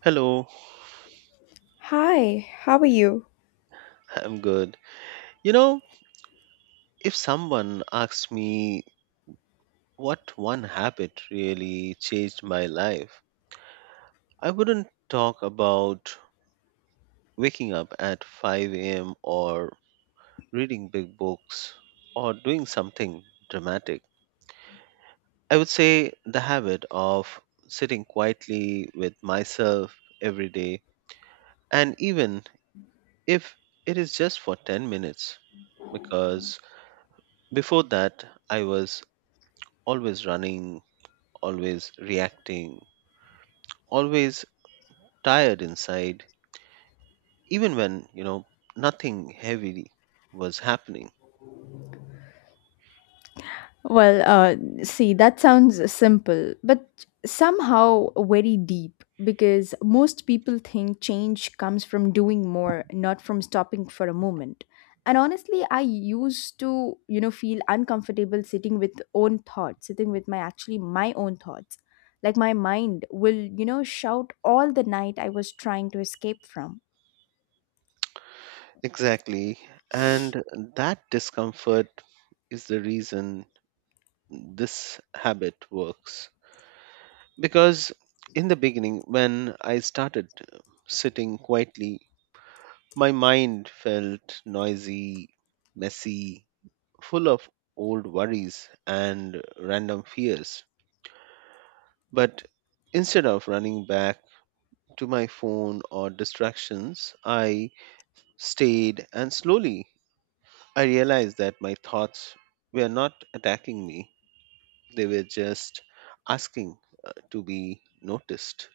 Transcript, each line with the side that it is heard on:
right: Hello,
left: Hi, how are you?
right: I'm good. You know, if someone asked me what one habit really changed my life, I wouldn't talk about waking up at 5 a.m. or reading big books or doing something dramatic. I would say the habit of sitting quietly with myself every day, and even if it is just for 10 minutes, because before that, I was always running always reacting, always tired inside, even when, nothing heavy was happening.
left: Well, uh, See, that sounds simple, but somehow very deep because most people think change comes from doing more, not from stopping for a moment. And honestly, I used to, you know, feel uncomfortable sitting with own thoughts, sitting with my actually my own thoughts. Like my mind will, you know, shout all the night I was trying to escape from.
right: Exactly. And that discomfort is the reason this habit works. Because in the beginning, when I started sitting quietly, my mind felt noisy, messy, full of old worries and random fears. But instead of running back, to my phone or distractions, I stayed and slowly I realized that my thoughts were not attacking me. They were just asking to be noticed.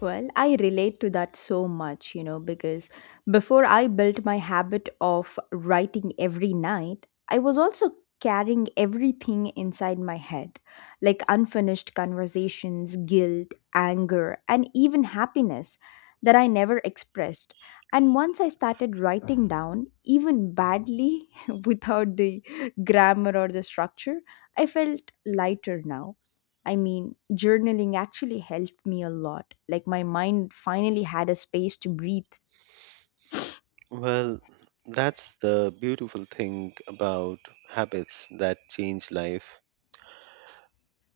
left: Well, I relate to that so much, you know, because before I built my habit of writing every night, I was also carrying everything inside my head, like unfinished conversations, guilt, anger, and even happiness that I never expressed. And once I started writing down, even badly, without the grammar or the structure, I felt lighter now I mean, journaling actually helped me a lot. Like, my mind finally had a space to breathe.
right: Well, that's the beautiful thing about habits that change life.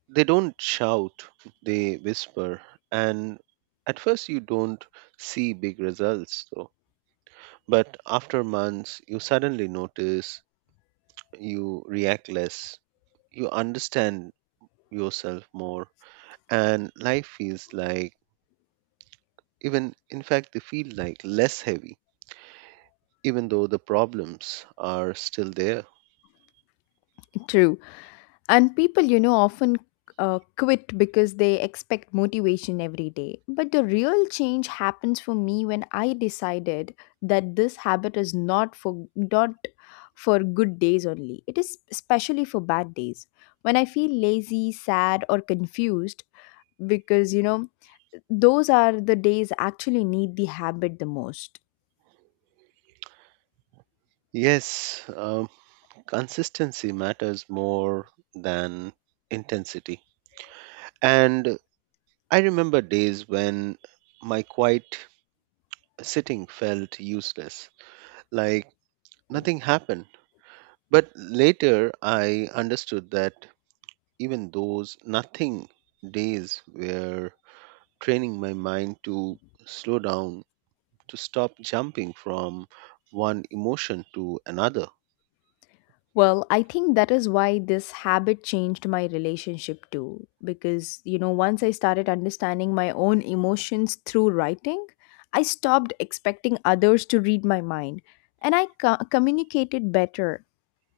right: They don't shout, they whisper. And at first, you don't see big results, though. But after months, you suddenly notice you react less you understand yourself more and life feels like even in fact they feel like less heavy even though the problems are still there.
left: True. And people, you know, often quit because they expect motivation every day. But the real change happens for me when I decided that this habit is not for good days only. It is especially for bad days. When I feel lazy, sad, or confused, because you know, those are the days actually need the habit the most.
right: Yes, consistency matters more than intensity, and I remember days when my quiet sitting felt useless like nothing happened, but later I understood that even those nothing days were training my mind to slow down, to stop jumping from one emotion to another.
left: Well, I think that is why this habit changed my relationship too. Because, you know, once I started understanding my own emotions through writing, I stopped expecting others to read my mind. And I communicated better,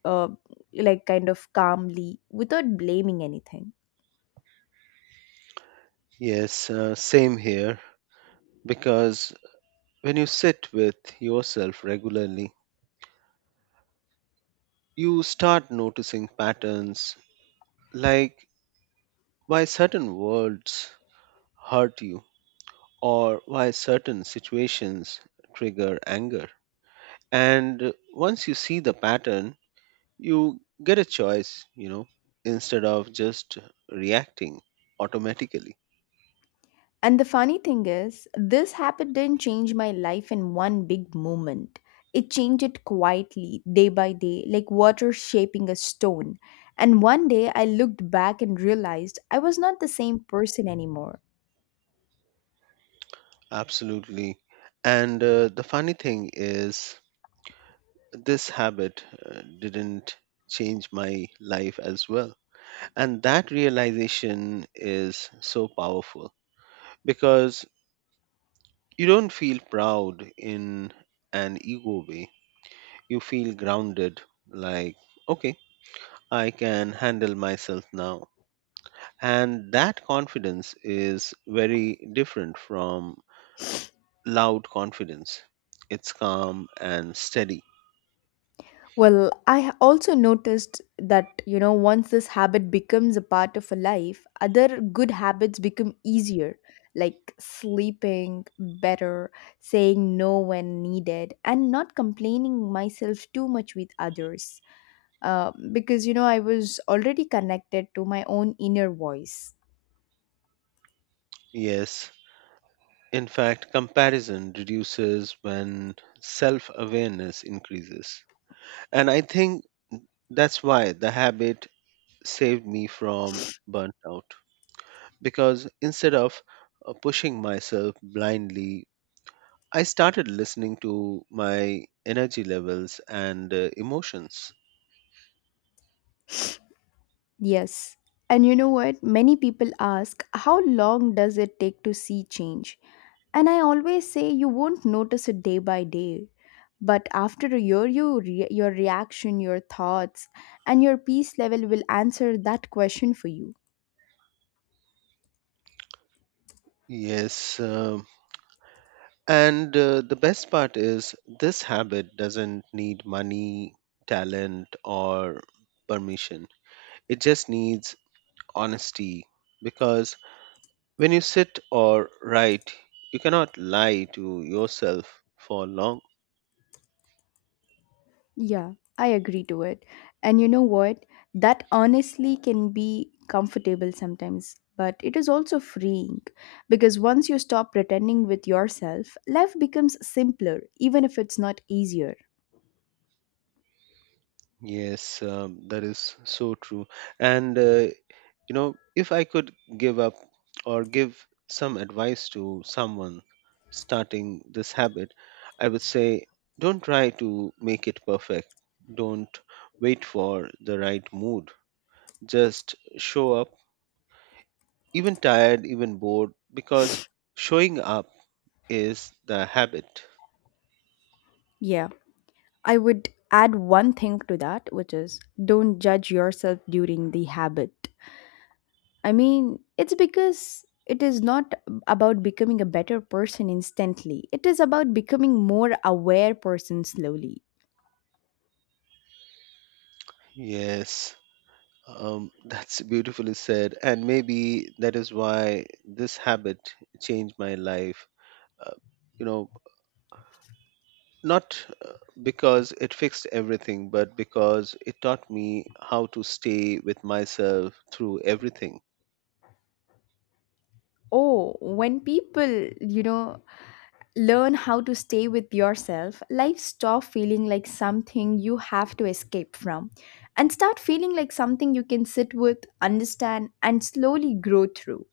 left: uh, like kind of calmly, without blaming anything.
right: Yes, same here. Because when you sit with yourself regularly, you start noticing patterns like why certain words hurt you or why certain situations trigger anger. And once you see the pattern, you get a choice, instead of just reacting automatically.
left: And the funny thing is, this habit didn't change my life in one big moment. It changed it quietly, day by day, like water shaping a stone. And one day I looked back and realized I was not the same person anymore.
right: Absolutely. And the funny thing is, this habit didn't change my life as well. And that realization is so powerful because you don't feel proud in an ego way. You feel grounded, like, okay, I can handle myself now. And that confidence is very different from loud confidence. It's calm and steady.
left: Well, I also noticed that, you know, once this habit becomes a part of a life, other good habits become easier, like sleeping better, saying no when needed, and not complaining myself too much with others. Because, you know, I was already connected to my own inner voice.
right: Yes, in fact, comparison reduces when self awareness increases. And I think that's why the habit saved me from burnt out. Because instead of pushing myself blindly, I started listening to my energy levels and emotions.
left: Yes. And you know what? Many people ask, how long does it take to see change? And I always say, you won't notice it day by day. But after a year, you your reaction, your thoughts, and your peace level will answer that question for you.
right: Yes. And the best part is, this habit doesn't need money, talent, or permission. It just needs honesty. Because when you sit or write, you cannot lie to yourself for long.
left: Yeah, I agree to it. And you know what? That honestly can be comfortable sometimes, but it is also freeing because once you stop pretending with yourself, life becomes simpler, even if it's not easier.
right: Yes, that is so true. And you know, if I could give up or give some advice to someone starting this habit, I would say don't try to make it perfect. Don't wait for the right mood. Just show up, even tired, even bored, because showing up is the habit.
left: Yeah, I would add one thing to that, which is don't judge yourself during the habit. I mean, it's because it is not about becoming a better person instantly, it is about becoming more aware person slowly.
right: Yes, that's beautifully said. And maybe that is why this habit changed my life. Uh, you know, not because it fixed everything, but because it taught me how to stay with myself through everything.
left: Oh, when people, you know, learn how to stay with yourself, life stop feeling like something you have to escape from and start feeling like something you can sit with, understand, and slowly grow through.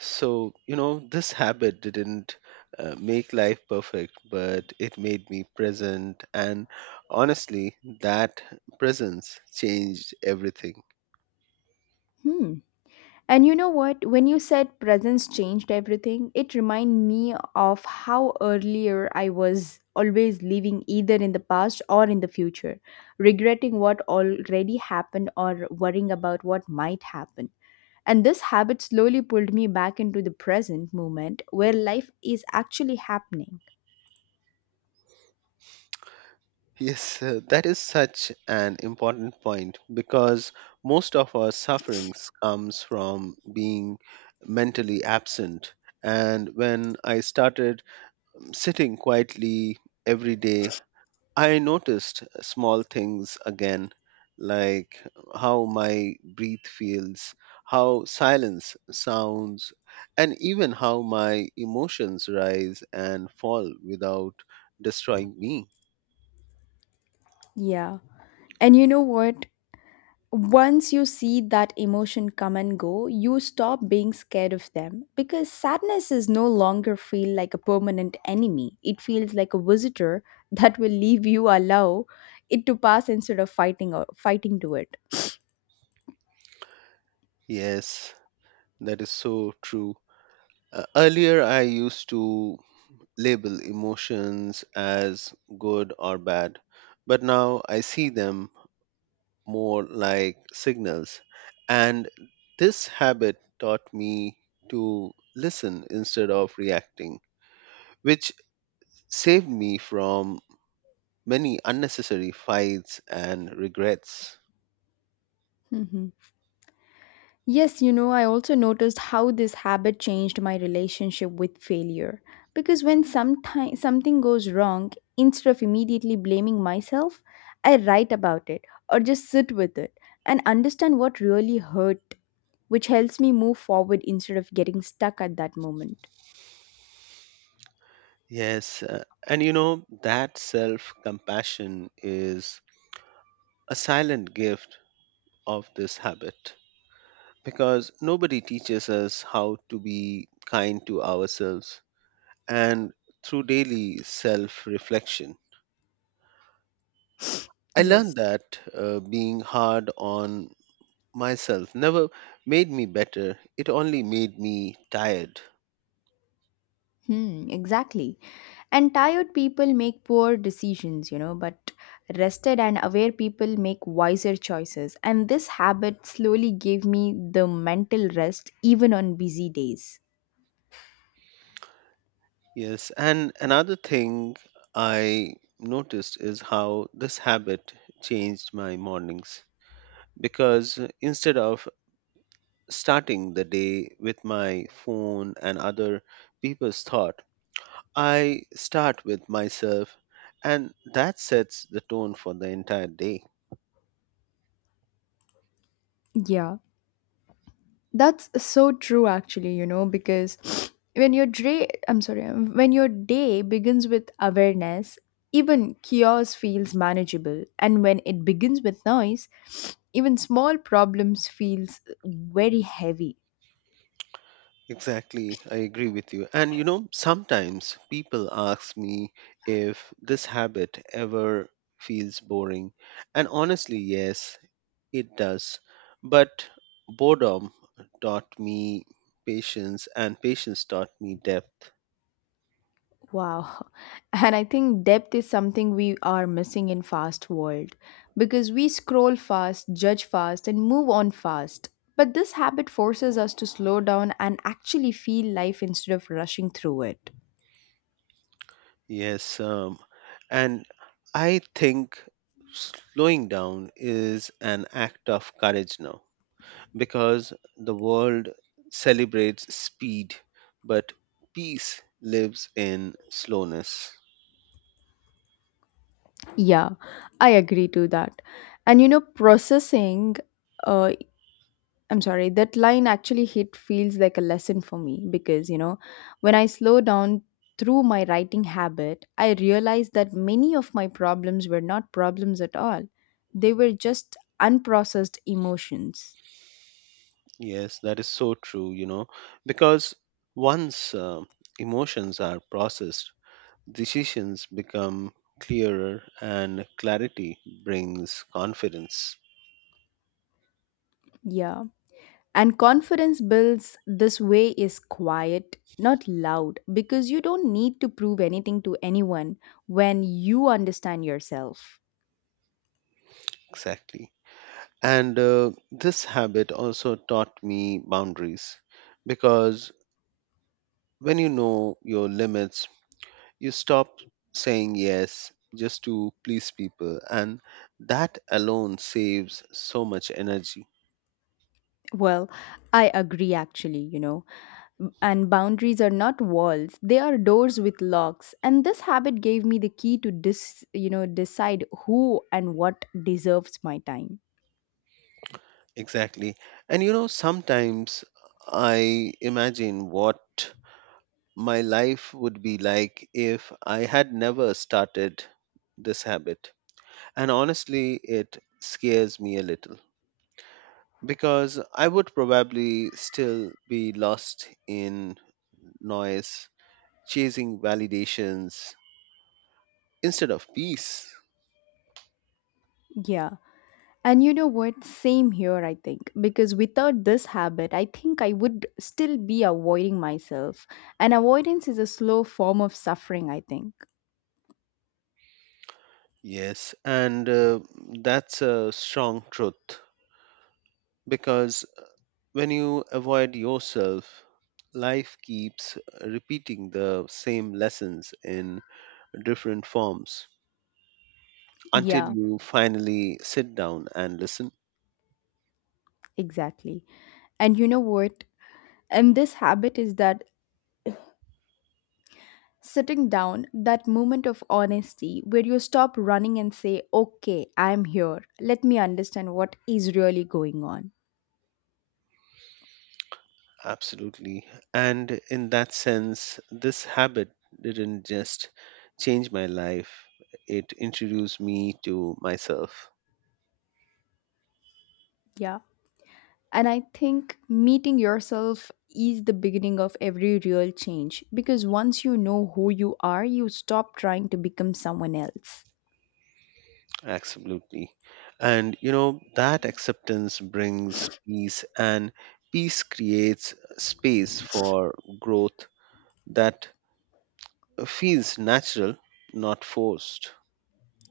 right: So, you know, this habit didn't make life perfect, but it made me present. And honestly, that presence changed everything.
left: Hmm. And you know what? When you said presence changed everything, it reminded me of how earlier I was always living either in the past or in the future, regretting what already happened or worrying about what might happen. And this habit slowly pulled me back into the present moment where life is actually happening.
right: Yes, that is such an important point because most of our sufferings comes from being mentally absent. And when I started sitting quietly every day, I noticed small things again, like how my breath feels, how silence sounds, and even how my emotions rise and fall without destroying me.
left: Yeah. And you know what? Once you see that emotion come and go, you stop being scared of them because sadness is no longer feel like a permanent enemy. It feels like a visitor that will leave you allow it to pass instead of fighting to it.
right: Yes. That is so true. Earlier, I used to label emotions as good or bad, but now I see them more like signals. And this habit taught me to listen instead of reacting, which saved me from many unnecessary fights and regrets.
left: Mhm. Yes, you know, I also noticed how this habit changed my relationship with failure. Because when sometime, something goes wrong, instead of immediately blaming myself, I write about it or just sit with it and understand what really hurt, which helps me move forward instead of getting stuck at that moment.
right: Yes, and you know, that self compassion is a silent gift of this habit, because nobody teaches us how to be kind to ourselves and through daily self reflection. I
left: Yes.
right: learned that being hard on myself never made me better, it only made me tired.
left: Hmm, exactly. And tired people make poor decisions, you know, but rested and aware people make wiser choices. And this habit slowly gave me the mental rest even on busy days.
right: Yes, and another thing I noticed is how this habit changed my mornings because instead of starting the day with my phone and other people's thoughts, I start with myself, and that sets the tone for the entire day.
left: Yeah, that's so true actually, you know, because I'm sorry, when your day begins with awareness, even chaos feels manageable. And when it begins with noise, even small problems feels very heavy.
right: Exactly, I agree with you. And you know, sometimes people ask me if this habit ever feels boring. And honestly, yes, it does. But boredom taught me patience, and patience taught me depth.
left: Wow. And I think depth is something we are missing in fast world because we scroll fast, judge fast and move on fast. But this habit forces us to slow down and actually feel life instead of rushing through it.
right: Yes, and I think slowing down is an act of courage now because the world celebrates speed, but peace lives in slowness.
left: Yeah, I agree to that. And you know, processing uh, I'm sorry, that line actually hit feels like a lesson for me because, you know, when I slow down through my writing habit, I realized that many of my problems were not problems at all. They were just unprocessed emotions.
right: Yes, that is so true, you know, because once emotions are processed, decisions become clearer and clarity brings confidence.
left: Yeah. And confidence builds this way is quiet, not loud, because you don't need to prove anything to anyone when you understand yourself.
right: Exactly. And this habit also taught me boundaries because when you know your limits, you stop saying yes just to please people, and that alone saves so much energy.
left: Well, I agree actually, you know. And boundaries are not walls, they are doors with locks. And this habit gave me the key to you know, decide who and what deserves my time.
right: Exactly. And you know, sometimes I imagine what my life would be like if I had never started this habit. And honestly, it scares me a little because I would probably still be lost in noise, chasing validations instead of peace.
left: Yeah. And you know what? Same here, I think. Because without this habit, I think I would still be avoiding myself. And avoidance is a slow form of suffering, I think.
right: Yes, and that's a strong truth because when you avoid yourself, life keeps repeating the same lessons in different forms, until
left: Yeah,
right: you finally sit down and listen.
left: exactly. And you know what? And this habit is that Sitting down, that moment of honesty where you stop running and say, okay, I'm here. Let me understand what is really going on.
right: Absolutely. And in that sense, this habit didn't just change my life, it introduced me to myself.
left: Yeah. And I think meeting yourself is the beginning of every real change because once you know who you are, you stop trying to become someone else.
right: Absolutely. And, you know, that acceptance brings peace, and peace creates space for growth that feels natural, not forced.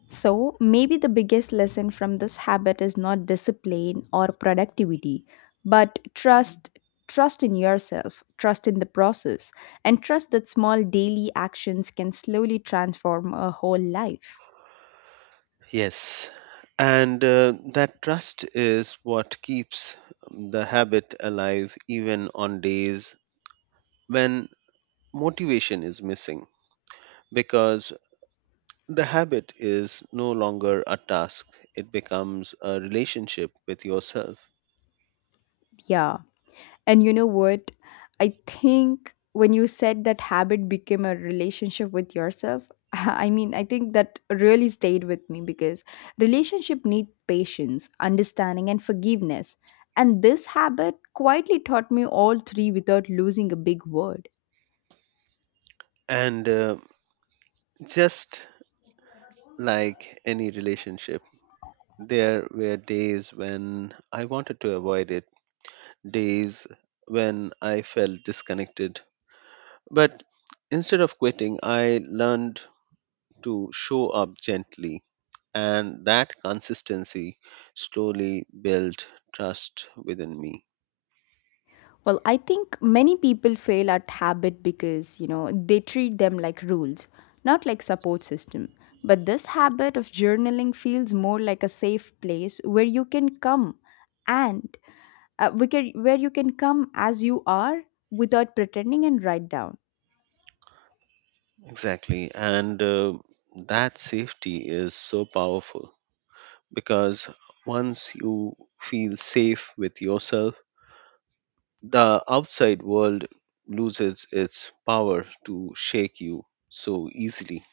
left: So, maybe the biggest lesson from this habit is not discipline or productivity, but trust, trust in yourself, trust in the process, and trust that small daily actions can slowly transform a whole life.
right: Yes. And that trust is what keeps the habit alive even on days when motivation is missing because the habit is no longer a task, it becomes a relationship with yourself.
left: Yeah. And you know what? I think when you said that habit became a relationship with yourself, I mean, I think that really stayed with me because relationship need patience, understanding and forgiveness. And this habit quietly taught me all three without losing a big word.
right: And just like any relationship, there were days when I wanted to avoid it, days when I felt disconnected. But instead of quitting, I learned to show up gently, and that consistency slowly built trust within me.
left: Well, I think many people fail at habit because, you know, they treat them like rules, not like support system. But this habit of journaling feels more like a safe place where you can come and where you can come as you are without pretending and write down.
right: Exactly. And that safety is so powerful because once you feel safe with yourself, the outside world loses its power to shake you so easily.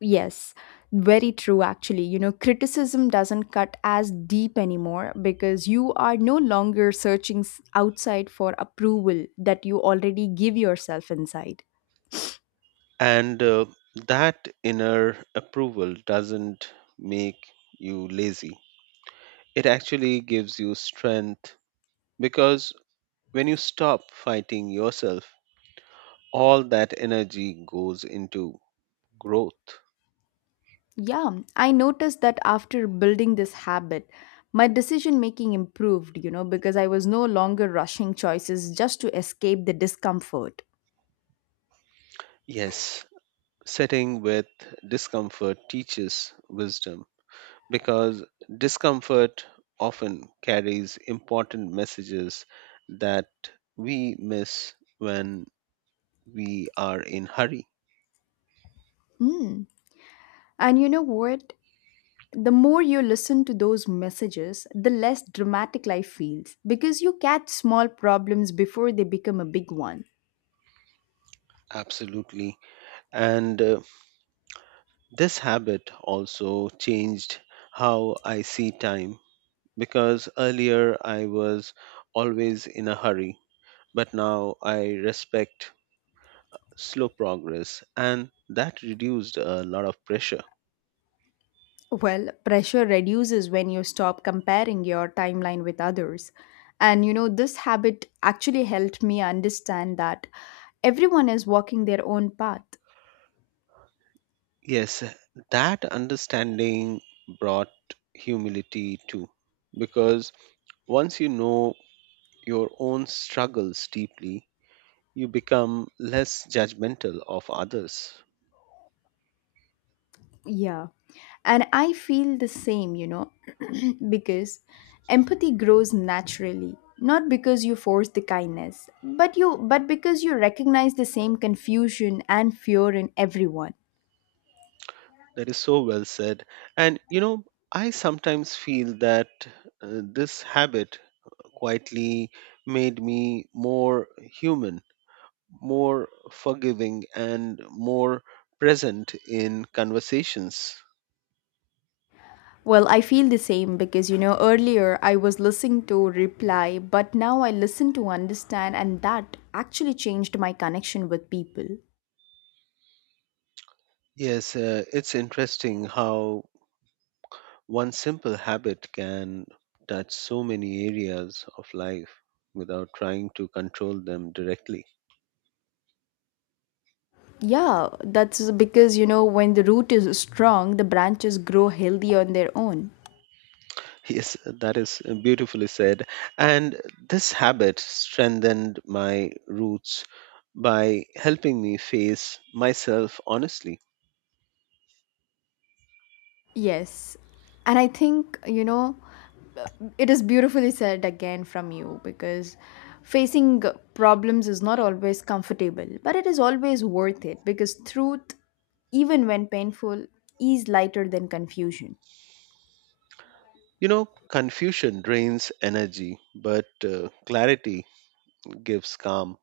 left: Yes, very true actually. You know, criticism doesn't cut as deep anymore because you are no longer searching outside for approval that you already give yourself inside.
right: And that inner approval doesn't make you lazy. It actually gives you strength because when you stop fighting yourself, all that energy goes into growth.
left: Yeah, I noticed that after building this habit, my decision making improved, you know, because I was no longer rushing choices just to escape the discomfort.
right: Yes, sitting with discomfort teaches wisdom because discomfort often carries important messages that we miss when we are in hurry.
left: Hmm. And you know what? The more you listen to those messages, the less dramatic life feels because you catch small problems before they become a big one.
right: Absolutely. And this habit also changed how I see time because earlier I was always in a hurry, but now I respect slow progress, and that reduced a lot of pressure.
left: Well, pressure reduces when you stop comparing your timeline with others. And you know, this habit actually helped me understand that everyone is walking their own path.
right: Yes, that understanding brought humility too, because once you know your own struggles deeply, you become less judgmental of others.
left: Yeah. And I feel the same, you know, because empathy grows naturally, not because you force the kindness, but because you recognize the same confusion and fear in everyone.
right: That is so well said. And you know, I sometimes feel that this habit quietly made me more human, more forgiving, and more present in conversations.
left: Well, I feel the same because you know, earlier I was listening to reply, but now I listen to understand, and that actually changed my connection with people.
right: Yes, it's interesting how one simple habit can touch so many areas of life without trying to control them directly.
left: Yeah, that's because you know, when the root is strong, the branches grow healthy on their own.
right: Yes, that is beautifully said. And this habit strengthened my roots by helping me face myself honestly.
left: Yes. And I think, you know, it is beautifully said again from you because facing problems is not always comfortable, but it is always worth it because truth, even when painful, is lighter than confusion.
right: You know, confusion drains energy, but clarity gives calm.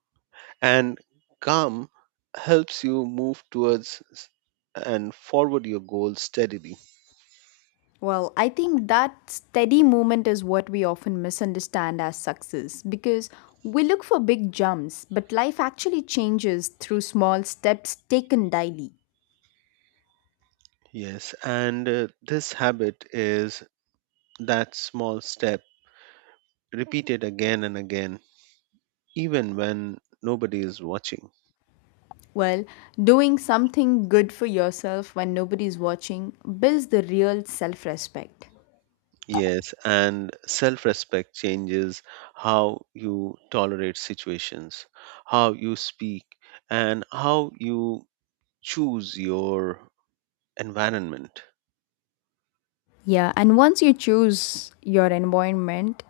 right: And calm helps you move towards and forward your goals steadily.
left: Well, I think that steady movement is what we often misunderstand as success because we look for big jumps, but life actually changes through small steps taken daily.
right: Yes, and this habit is that small step repeated again and again even when nobody is watching.
left: Well, doing something good for yourself when nobody is watching builds the real self respect.
right: Yes, and self respect changes how you tolerate situations, how you speak, and how you choose your environment.
left: Yeah, and once you choose your environment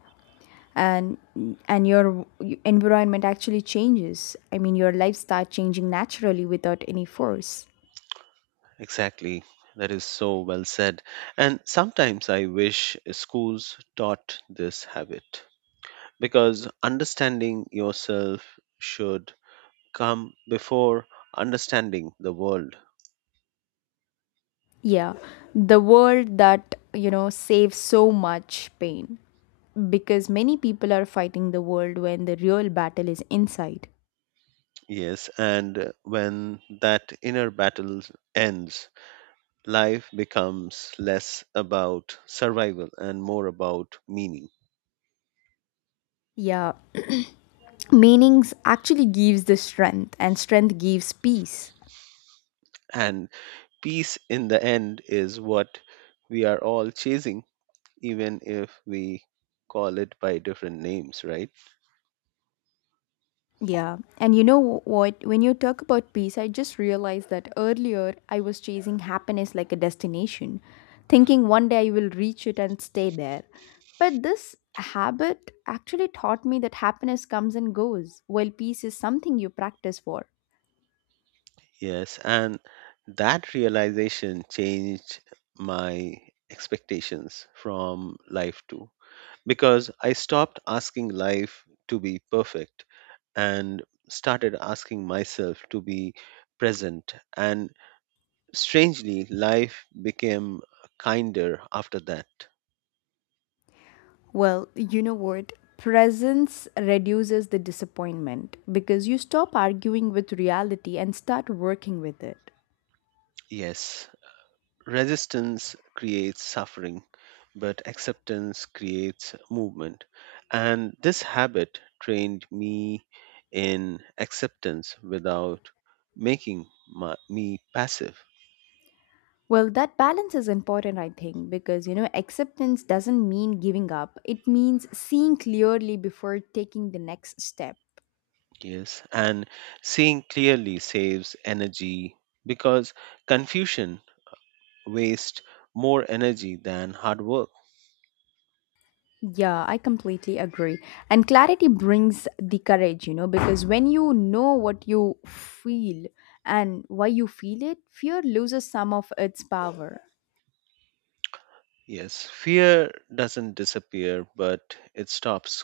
left: and and your environment actually changes. I mean, your life start changing naturally without any force.
right: Exactly. That is so well said. And sometimes I wish schools taught this habit because understanding yourself should come before understanding the world.
left: Yeah, the world that, you know, saves so much pain because many people are fighting the world when the real battle is inside.
right: Yes, and when that inner battle ends, life becomes less about survival and more about meaning.
left: Yeah, meanings actually gives the strength and strength gives peace.
right: And peace in the end is what we are all chasing, even if we call it by different names, right?
left: Yeah. And you know what? When you talk about peace, I just realized that earlier I was chasing happiness like a destination, thinking one day I will reach it and stay there. But this habit actually taught me that happiness comes and goes, while peace is something you practice for.
right: Yes, and that realization changed my expectations from life too, because I stopped asking life to be perfect and started asking myself to be present. And strangely, life became kinder after that.
left: Well, you know what? Presence reduces the disappointment because you stop arguing with reality and start working with it.
right: Yes, resistance creates suffering, but acceptance creates movement. And this habit trained me in acceptance without making me passive.
left: Well, that balance is important, I think, because you know, acceptance doesn't mean giving up. It means seeing clearly before taking the next step.
right: Yes, and seeing clearly saves energy because confusion wastes more energy than hard work.
left: Yeah, I completely agree. And clarity brings the courage, you know, because when you know what you feel and why you feel it, fear loses some of its power.
right: Yes, fear doesn't disappear, but it stops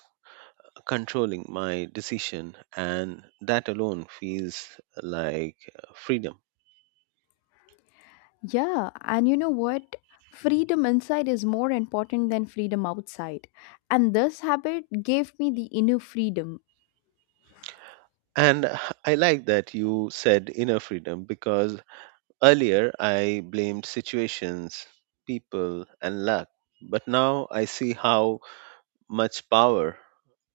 right: controlling my decision, and that alone feels like freedom.
left: Yeah, and you know what? Freedom inside is more important than freedom outside. And this habit gave me the inner freedom.
right: And I like that you said inner freedom because earlier I blamed situations, people, and luck. But now I see how much power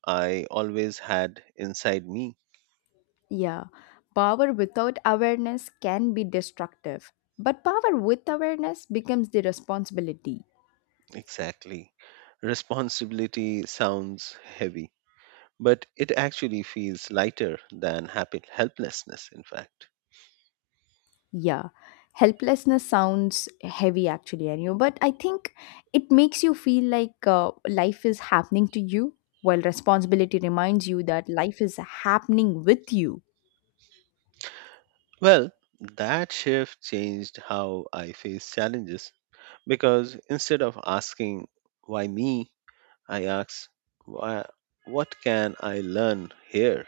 right: I always had inside me.
left: Yeah, power without awareness can be destructive, but power with awareness becomes the responsibility.
right: Exactly. Responsibility sounds heavy, but it actually feels lighter than happy helplessness, in fact.
left: Yeah. Helplessness sounds heavy actually, I know, but I think it makes you feel like life is happening to you while responsibility reminds you that life is happening with you.
right: Well, that shift changed how I face challenges because instead of asking, why me? I ask, why, what can I learn here?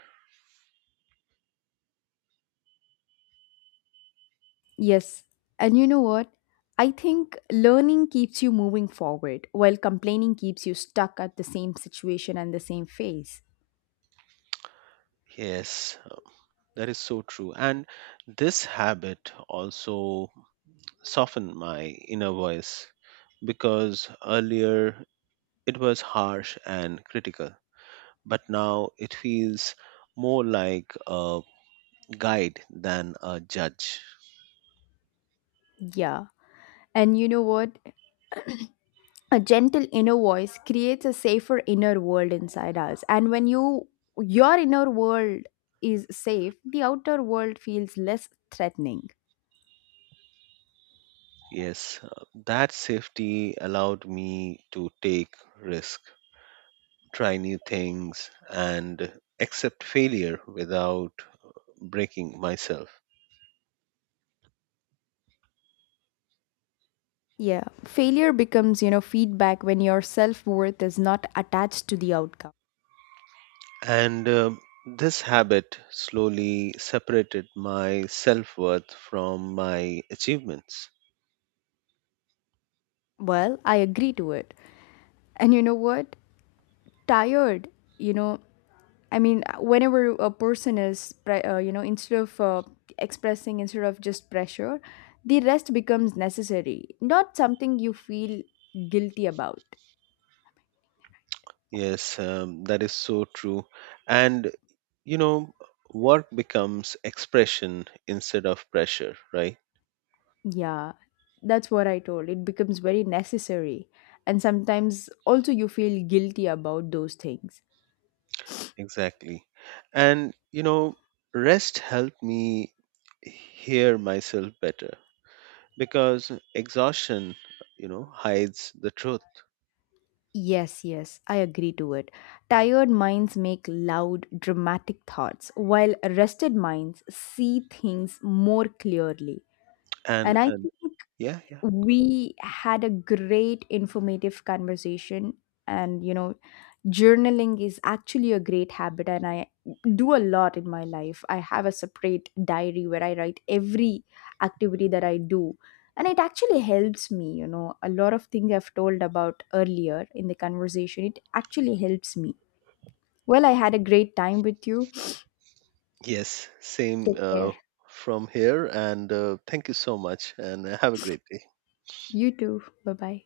left: Yes. And you know what? I think learning keeps you moving forward while complaining keeps you stuck at the same situation and the same phase.
right: Yes, that is so true. And this habit also soften my inner voice because earlier it was harsh and critical, but now it feels more like a guide than a judge.
left: Yeah. And you know what? A gentle inner voice creates a safer inner world inside us. And when your inner world is safe, the outer world feels less threatening.
right: Yes, that safety allowed me to take risk, try new things, and accept failure without breaking myself.
left: Yeah. Failure becomes, you know, feedback when your self-worth is not attached to the outcome.
right: And this habit slowly separated my self worth from my achievements.
left: Well, I agree to it. And you know what? Tired you know I mean whenever a person is you know, instead of expressing, instead of just pressure, the rest becomes necessary, not something you feel guilty about.
right: Yes, that is so true. And you know, work becomes expression instead of pressure, right?
left: Yeah, that's what I told, it becomes very necessary, and sometimes also you feel guilty about those things.
right: Exactly. And you know, rest helped me hear myself better because exhaustion, you know, hides the truth.
left: Yes, yes, I agree to it. Tired minds make loud dramatic thoughts while rested minds see things more clearly.
right: And
left: And I
right: and
left: think
right: yeah, yeah.
left: we had a great informative conversation. And, you know, journaling is actually a great habit, and I do a lot in my life. I have a separate diary where I write every activity that I do. And it actually helps me, you know, a lot of things I've told about earlier in the conversation. It actually helps me. Well, I had a great time with you.
right: Yes, same
left: Take care.
right: from here. And thank you so much, and have a great day.
left: You too. Bye bye.